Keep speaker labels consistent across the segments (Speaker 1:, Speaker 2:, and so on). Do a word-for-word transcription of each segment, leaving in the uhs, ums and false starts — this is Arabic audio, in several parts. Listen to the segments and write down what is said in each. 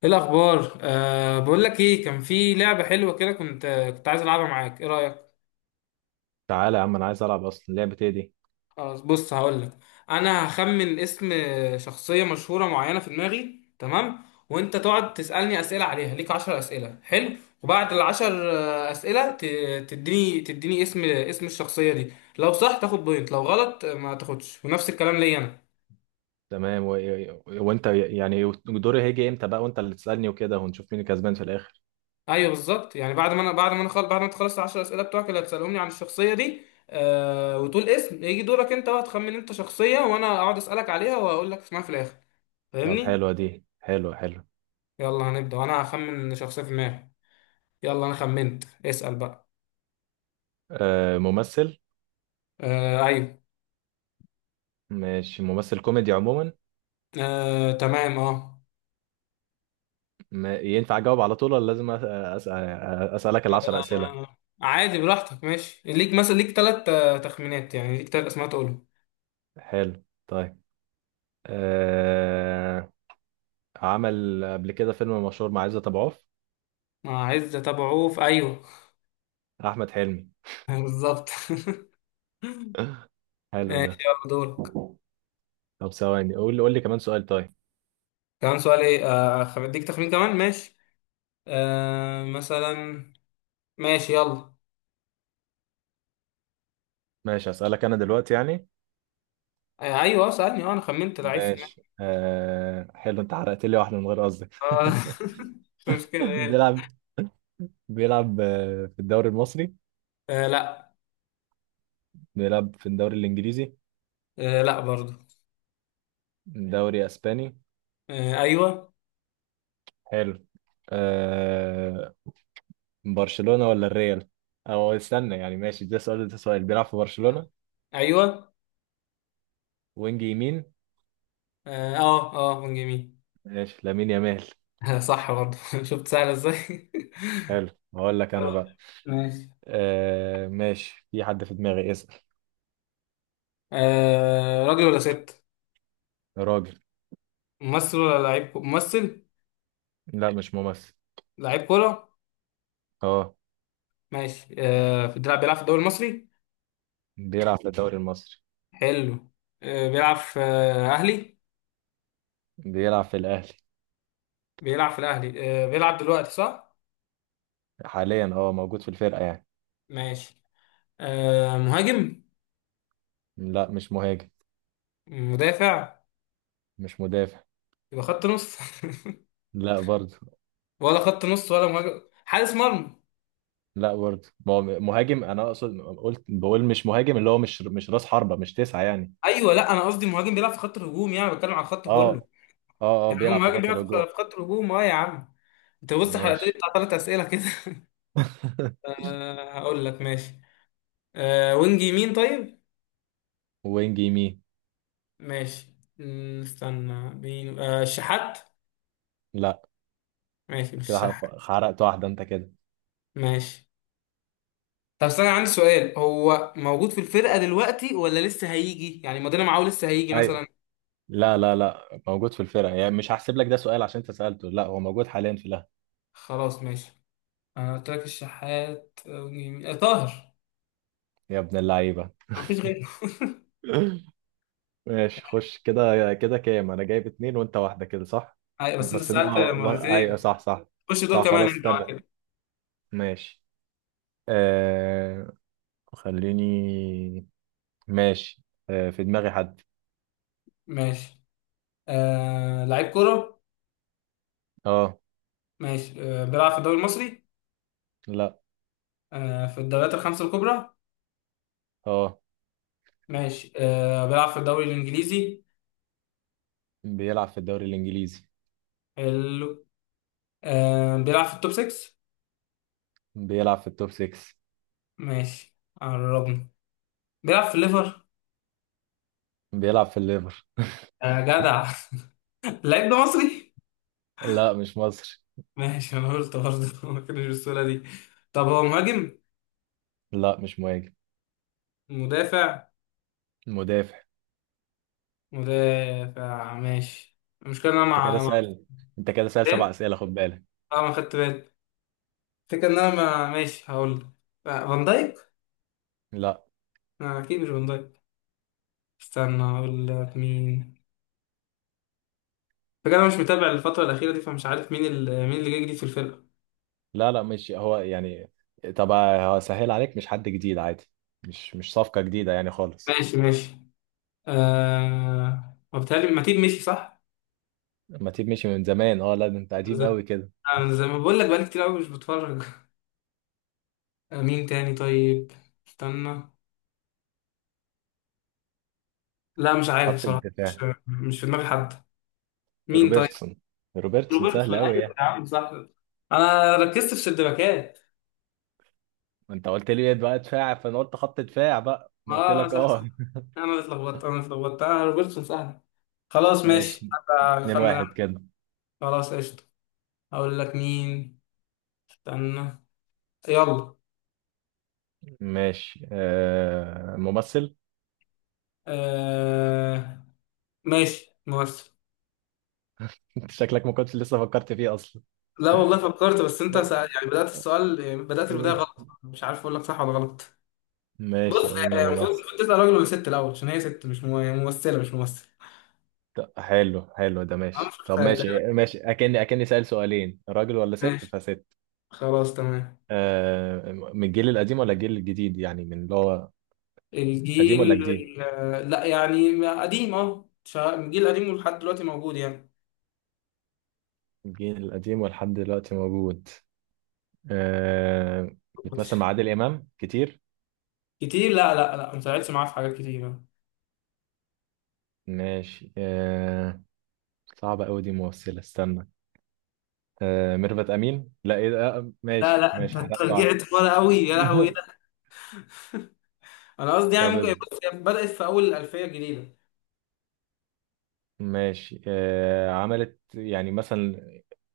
Speaker 1: ايه الاخبار؟ أه بقول لك، ايه كان في لعبه حلوه كده كنت كنت عايز العبها معاك. ايه رايك؟
Speaker 2: تعالى يا عم، انا عايز العب اصلا. لعبه ايه دي؟
Speaker 1: خلاص، بص، هقول لك. انا هخمن اسم شخصيه مشهوره معينه في دماغي، تمام؟ وانت تقعد تسالني اسئله عليها. ليك عشر اسئله، حلو؟ وبعد العشر آه، اسئله ت- تديني تديني اسم اسم الشخصيه دي. لو صح تاخد بوينت، لو غلط آه، ما تاخدش. ونفس الكلام ليا انا.
Speaker 2: تمام. و... وانت يعني دوري هيجي امتى بقى وانت اللي تسالني وكده ونشوف مين الكسبان في الاخر؟
Speaker 1: ايوه، بالظبط. يعني بعد ما انا بعد ما انا خل... بعد ما تخلص العشر اسئله بتوعك اللي هتسالهم لي عن الشخصيه دي. آه... وتقول اسم. يجي دورك انت بقى تخمن انت شخصيه وانا اقعد اسالك عليها وهقول لك اسمها في الاخر.
Speaker 2: طب
Speaker 1: فاهمني؟
Speaker 2: حلوه دي، حلوه حلوه.
Speaker 1: يلا هنبدا، وانا هخمن شخصيه في دماغي. يلا انا خمنت، اسال بقى.
Speaker 2: آه ممثل.
Speaker 1: آه... ايوه.
Speaker 2: ماشي، ممثل كوميدي عموما.
Speaker 1: آه... تمام، اه.
Speaker 2: ما ينفع اجاوب على طول ولا لازم أس- أسأل... اسالك العشر اسئله؟
Speaker 1: آه، عادي براحتك، ماشي. ليك مثلا ليك ثلاث تخمينات، يعني ليك ثلاث اسماء تقولهم.
Speaker 2: حلو. طيب. آه... عمل قبل كده فيلم مشهور مع عزت ابو عوف.
Speaker 1: آه، عايز تتابعوه في. ايوه.
Speaker 2: احمد حلمي.
Speaker 1: بالظبط.
Speaker 2: حلو ده.
Speaker 1: ماشي، يلا دورك.
Speaker 2: طب ثواني، قول لي قول لي كمان سؤال. طيب.
Speaker 1: كمان سؤال ايه؟ آه، خ- اديك تخمين كمان، ماشي. آه مثلا. ماشي يلا.
Speaker 2: ماشي، اسالك انا دلوقتي يعني.
Speaker 1: آه ايوه، سألني. اه انا خمنت لعيب في دماغي.
Speaker 2: ماشي، آه حلو. انت حرقت لي واحده من غير قصدك.
Speaker 1: آه. مش مشكلة، ايه.
Speaker 2: بيلعب بيلعب آه، في الدوري المصري؟
Speaker 1: آه، لا.
Speaker 2: بيلعب في الدوري الانجليزي؟
Speaker 1: آه، لا برضو.
Speaker 2: دوري اسباني؟
Speaker 1: آه، ايوه.
Speaker 2: حلو. آه برشلونه ولا الريال؟ او استنى يعني ماشي، ده سؤال. ده سؤال بيلعب في برشلونه؟
Speaker 1: ايوه،
Speaker 2: وينج يمين.
Speaker 1: اه، اه. آه، من جميل.
Speaker 2: ماشي، لامين يامال.
Speaker 1: صح برضو. شفت سهلة ازاي.
Speaker 2: حلو. هقول لك انا بقى.
Speaker 1: ماشي.
Speaker 2: آه ماشي، في حد في دماغي، اسال.
Speaker 1: آه راجل ولا ست؟
Speaker 2: راجل.
Speaker 1: ممثل ولا لعيب كو- ممثل؟
Speaker 2: لا، مش ممثل.
Speaker 1: لعيب كورة.
Speaker 2: اه،
Speaker 1: ماشي. آه في- بيلعب بيلعب في الدوري المصري؟
Speaker 2: بيلعب في الدوري المصري.
Speaker 1: حلو. آه بيلعب في آه أهلي؟
Speaker 2: بيلعب في الاهلي.
Speaker 1: بيلعب في الاهلي. آه بيلعب دلوقتي، صح؟
Speaker 2: حاليا، اه موجود في الفرقه يعني.
Speaker 1: ماشي. آه مهاجم؟
Speaker 2: لا، مش مهاجم.
Speaker 1: مدافع؟
Speaker 2: مش مدافع.
Speaker 1: يبقى خط نص؟
Speaker 2: لا برضه.
Speaker 1: ولا خط نص ولا مهاجم؟ حارس مرمى؟
Speaker 2: لا برضه، ما هو مهاجم. انا اقصد قلت بقول مش مهاجم، اللي هو مش مش راس حربة، مش تسعة يعني.
Speaker 1: ايوه. لا، انا قصدي مهاجم بيلعب في خط الهجوم، يعني بتكلم على الخط كله.
Speaker 2: اه اه اه،
Speaker 1: يعني هو
Speaker 2: بيلعب في
Speaker 1: مهاجم
Speaker 2: خط
Speaker 1: بيلعب في
Speaker 2: الهجوم.
Speaker 1: في خط الهجوم. اه يا عم. انت بص، حلقتين
Speaker 2: ماشي.
Speaker 1: بتاع ثلاث اسئله كده. آه هقول لك، ماشي. آه وينج يمين، طيب.
Speaker 2: وينج يمين؟
Speaker 1: ماشي. مم، استنى بين آه الشحات.
Speaker 2: لا.
Speaker 1: ماشي، مش
Speaker 2: كده
Speaker 1: الشحات.
Speaker 2: حرف- حرقت واحدة انت كده.
Speaker 1: ماشي. طب استنى، عندي سؤال. هو موجود في الفرقة دلوقتي ولا لسه هيجي؟ يعني مودينا معاه لسه هيجي
Speaker 2: ايوه.
Speaker 1: مثلا.
Speaker 2: لا لا لا، موجود في الفرقة، يعني مش هحسب لك ده سؤال عشان انت سألته. لا، هو موجود حاليا في الاهلي.
Speaker 1: خلاص، ماشي. انا قلت لك الشحات أو جميل- آه، طاهر.
Speaker 2: يا ابن اللعيبة.
Speaker 1: مفيش غيره.
Speaker 2: ماشي، خش كده كده، كام انا جايب؟ اتنين وانت واحدة، كده صح.
Speaker 1: أيوة، بس انت
Speaker 2: بس إن-
Speaker 1: سألت
Speaker 2: اه ايوه،
Speaker 1: مرتين.
Speaker 2: صح صح.
Speaker 1: خش دول
Speaker 2: صح،
Speaker 1: كمان،
Speaker 2: خلاص
Speaker 1: انت بقى
Speaker 2: استنى.
Speaker 1: كده.
Speaker 2: ماشي. آه خليني. ماشي. آه في دماغي حد.
Speaker 1: ماشي. آه لعيب كورة؟
Speaker 2: اه.
Speaker 1: ماشي. آه بيلعب في الدوري المصري؟
Speaker 2: لا.
Speaker 1: آه في الدوريات الخمسة الكبرى؟
Speaker 2: اه،
Speaker 1: ماشي. آه بيلعب في الدوري الإنجليزي؟
Speaker 2: بيلعب في الدوري الانجليزي.
Speaker 1: حلو. آه بيلعب في التوب ستة؟
Speaker 2: بيلعب في التوب ستة.
Speaker 1: ماشي. قربنا. بيلعب في الليفر؟
Speaker 2: بيلعب في الليفر.
Speaker 1: آه جدع! اللعيب ده مصري؟
Speaker 2: لا، مش مصري.
Speaker 1: ماشي، انا قلت برضه. ما كانش بالسهولة دي. طب هو مهاجم؟
Speaker 2: لا، مش مهاجم.
Speaker 1: مدافع؟
Speaker 2: مدافع.
Speaker 1: مدافع، ماشي. المشكلة ان انا
Speaker 2: انت كده
Speaker 1: مع مع
Speaker 2: سأل. انت كده سأل سبع اسئله، خد بالك.
Speaker 1: اه، ما خدت بالي. الفكرة ان انا ما ماشي هقول لك. آه، فان دايك؟
Speaker 2: لا
Speaker 1: لا، اكيد مش فان دايك. استنى هقول لك مين. فكرة انا مش متابع الفترة الأخيرة دي، فمش عارف مين ال... مين اللي جاي جديد في الفرقة.
Speaker 2: لا لا، مش هو يعني. طب، هو سهل عليك، مش حد جديد عادي. مش مش صفقه جديده يعني خالص.
Speaker 1: ماشي، ماشي. آه وبالتالي ماتيب مشي، صح؟
Speaker 2: ما تيب مشي من زمان، اه. لا، ده انت
Speaker 1: أنا
Speaker 2: قديم
Speaker 1: زي
Speaker 2: قوي كده.
Speaker 1: أنا زي ما بقول لك، بقالي كتير قوي مش بتفرج. آه، مين تاني طيب؟ استنى. لا مش عارف
Speaker 2: خط
Speaker 1: بصراحة. مش.
Speaker 2: الدفاع.
Speaker 1: مش في دماغي حد. مين طيب؟
Speaker 2: روبرتسون. روبرتسون سهل
Speaker 1: روبرتسون،
Speaker 2: قوي
Speaker 1: ايوه
Speaker 2: يعني.
Speaker 1: يا عم، صح. انا ركزت في الشباكات.
Speaker 2: ما انت قلت لي بقى دفاع، فانا قلت خط دفاع بقى. انا قلت
Speaker 1: اه،
Speaker 2: لك
Speaker 1: صح،
Speaker 2: اه.
Speaker 1: صح. انا اللي اتلخبطت انا اللي اتلخبطت آه روبرتسون سهل. خلاص ماشي
Speaker 2: ماشي.
Speaker 1: حتى.
Speaker 2: اتنين
Speaker 1: اخمن أنا.
Speaker 2: واحد كده.
Speaker 1: خلاص، قشطة. اقول لك مين. استنى. يلا.
Speaker 2: ماشي، آه ممثل.
Speaker 1: آه... ماشي، ممثل.
Speaker 2: انت شكلك ما كنتش لسه فكرت فيه اصلا.
Speaker 1: لا والله فكرت، بس انت سأل... يعني بدأت السؤال. يعني بدأت البداية غلط، مش عارف اقول لك صح ولا غلط. بص.
Speaker 2: ماشي، قلنا
Speaker 1: آه، المفروض
Speaker 2: ممثل.
Speaker 1: المفروض تسأل راجل ولا ست الاول، عشان هي ست. مش مو- ممثلة، مش ممثل.
Speaker 2: طب حلو، حلو ده
Speaker 1: انا مش
Speaker 2: ماشي. طب
Speaker 1: متخيل.
Speaker 2: ماشي ماشي، اكني اكني سأل سؤالين. راجل ولا ست،
Speaker 1: ماشي.
Speaker 2: فست.
Speaker 1: خلاص تمام.
Speaker 2: آه من الجيل القديم ولا الجيل الجديد، يعني من اللي هو قديم ولا
Speaker 1: الجيل
Speaker 2: جديد؟
Speaker 1: ال- لا، يعني قديم، اه شا- الجيل القديم ولحد دلوقتي موجود يعني.
Speaker 2: الجيل القديم ولحد دلوقتي موجود. آه بتمثل مع عادل إمام كتير؟
Speaker 1: كتير؟ لا، لا، لا، ما طلعتش معاه في حاجات كتير.
Speaker 2: ماشي. آه صعبة أوي دي، ممثلة استنى. آه ميرفت أمين، لا إيه ده، آه
Speaker 1: لا،
Speaker 2: ماشي
Speaker 1: لا، انت
Speaker 2: ماشي، حرقت
Speaker 1: أنت
Speaker 2: واحدة.
Speaker 1: رجعت ورا قوي، يا لهوي ده. انا قصدي يعني
Speaker 2: طب
Speaker 1: ممكن.
Speaker 2: اصبر.
Speaker 1: بص، هي بدأت في اول الألفية الجديدة.
Speaker 2: ماشي، آه عملت يعني مثلا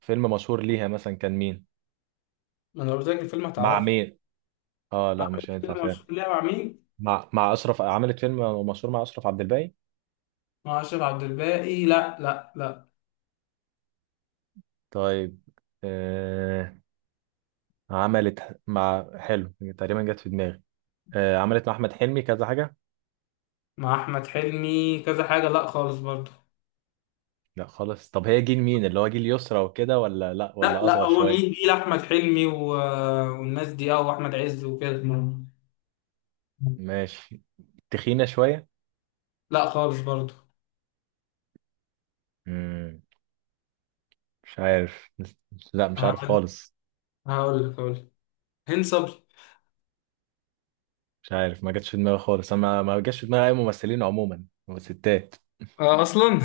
Speaker 2: فيلم مشهور ليها، مثلا كان مين؟
Speaker 1: ما انا قلت لك الفيلم
Speaker 2: مع
Speaker 1: هتعرفها.
Speaker 2: مين؟ اه، لا
Speaker 1: عارف
Speaker 2: مش هينفع
Speaker 1: الفيلم
Speaker 2: فعلا.
Speaker 1: مشهور ليها مع مين؟
Speaker 2: مع مع أشرف، عملت فيلم مشهور مع أشرف عبد الباقي؟
Speaker 1: مع أشرف عبد الباقي؟ لا، لا، لا.
Speaker 2: طيب. آه عملت مع، حلو، تقريبا جت في دماغي. آه عملت مع أحمد حلمي كذا حاجة؟
Speaker 1: مع أحمد حلمي كذا حاجة؟ لا خالص برضه.
Speaker 2: لا خلاص. طب هي جيل مين، اللي هو جيل يسرا وكده، ولا لا،
Speaker 1: لا،
Speaker 2: ولا
Speaker 1: لا،
Speaker 2: اصغر
Speaker 1: هو جيل
Speaker 2: شويه؟
Speaker 1: جيل أحمد حلمي و... والناس دي، اه وأحمد عز وكده.
Speaker 2: ماشي. تخينه شويه؟
Speaker 1: لا خالص برضو.
Speaker 2: امم مش عارف. لا، مش عارف
Speaker 1: هقول
Speaker 2: خالص.
Speaker 1: هقول لك هقول لك هند صبري.
Speaker 2: مش عارف، ما جاتش في دماغي خالص. انا ما ما جاتش في دماغي اي ممثلين عموما. ستات.
Speaker 1: اه، اصلا.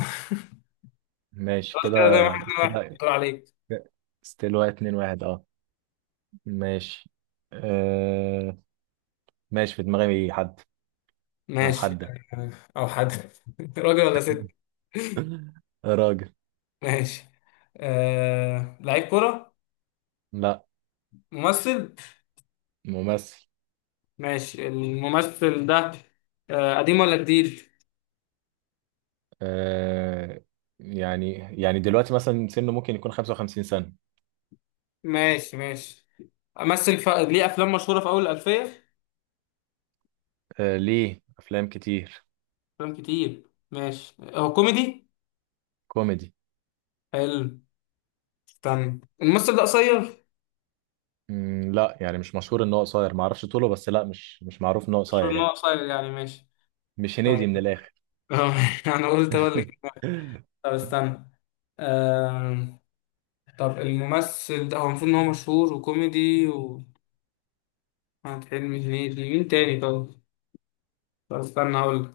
Speaker 2: ماشي
Speaker 1: خلاص
Speaker 2: كده.
Speaker 1: كده، زي ما احنا واحد
Speaker 2: كده
Speaker 1: دور عليك.
Speaker 2: ستيل واحد اتنين واحد اه. ماشي. آه... ماشي، في دماغي حد او
Speaker 1: ماشي.
Speaker 2: حدة.
Speaker 1: آه، او حد. راجل ولا ست؟
Speaker 2: راجل.
Speaker 1: ماشي. آه... لعيب كرة؟
Speaker 2: لا.
Speaker 1: ممثل؟
Speaker 2: ممثل.
Speaker 1: ماشي، الممثل ده. آه... قديم ولا جديد؟
Speaker 2: آه... يعني يعني دلوقتي مثلا سنه، ممكن يكون خمسة وخمسين سنة.
Speaker 1: ماشي، ماشي. امثل، ف... ليه افلام مشهورة في اول الالفية.
Speaker 2: آه ليه افلام كتير.
Speaker 1: افلام كتير، ماشي. هو كوميدي؟
Speaker 2: كوميدي.
Speaker 1: حلو. استنى، الممثل ده قصير؟
Speaker 2: مم لا، يعني مش مشهور ان هو قصير، ما اعرفش طوله، بس لا، مش مش معروف ان هو
Speaker 1: مشهور
Speaker 2: قصير
Speaker 1: ان هو
Speaker 2: يعني.
Speaker 1: قصير يعني؟ ماشي.
Speaker 2: مش هنيدي
Speaker 1: طيب.
Speaker 2: من الاخر.
Speaker 1: انا قلت اقول لك إيه. طب استنى. آه... طب الممثل ده هو المفروض ان هو مشهور وكوميدي. وأحمد حلمي، هنيدي، مين تاني طب؟ طب استنى هقول لك.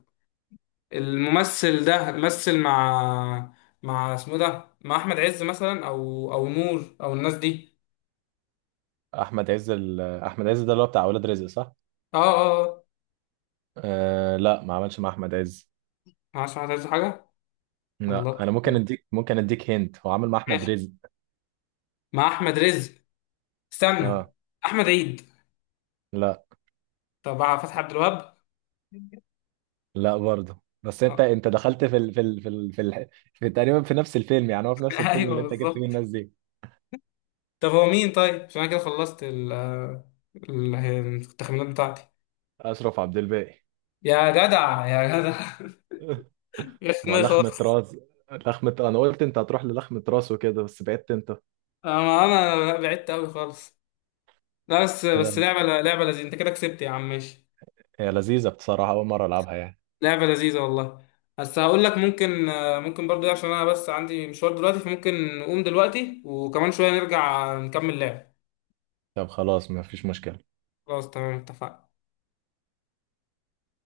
Speaker 1: الممثل ده مثل مع. مع اسمه ده مع احمد عز مثلا، او او نور، او الناس دي.
Speaker 2: احمد عز ال... احمد عز ده اللي هو بتاع اولاد رزق، صح.
Speaker 1: اه، اه، آه.
Speaker 2: آه لا، ما عملش مع احمد عز.
Speaker 1: مع احمد عز حاجه؟
Speaker 2: لا،
Speaker 1: الله.
Speaker 2: انا ممكن اديك، ممكن اديك هنت. هو عامل مع احمد
Speaker 1: ماشي.
Speaker 2: رزق.
Speaker 1: مع احمد رزق. استنى.
Speaker 2: اه.
Speaker 1: احمد عيد؟
Speaker 2: لا
Speaker 1: طب مع فتحي عبد الوهاب؟
Speaker 2: لا برضه. بس انت
Speaker 1: آه.
Speaker 2: انت دخلت في ال... في ال... في ال... في, ال... في تقريبا في نفس الفيلم، يعني هو في نفس الفيلم
Speaker 1: ايوه،
Speaker 2: اللي انت جبت فيه
Speaker 1: بالظبط.
Speaker 2: الناس دي.
Speaker 1: طب هو مين طيب؟ عشان انا كده خلصت ال ال- التخمينات بتاعتي.
Speaker 2: اشرف عبد الباقي.
Speaker 1: يا جدع، يا جدع. يا
Speaker 2: ما
Speaker 1: دماغي
Speaker 2: لخمة
Speaker 1: خالص.
Speaker 2: راس. لخمة، انا قلت انت هتروح للخمة راس وكده، بس بعدت انت.
Speaker 1: انا انا بعدت قوي خالص. لا بس
Speaker 2: كده.
Speaker 1: بس لعبه لعبه لذيذه. انت كده كسبت يا عم، ماشي.
Speaker 2: هي لذيذة بصراحة، اول مرة العبها يعني.
Speaker 1: لعبه لذيذه والله. بس هقول لك ممكن، آه، ممكن برضو، إيه، عشان انا بس عندي مشوار دلوقتي، فممكن نقوم دلوقتي وكمان شويه نرجع نكمل لعب.
Speaker 2: طب خلاص، ما فيش مشكلة.
Speaker 1: خلاص تمام، اتفقنا.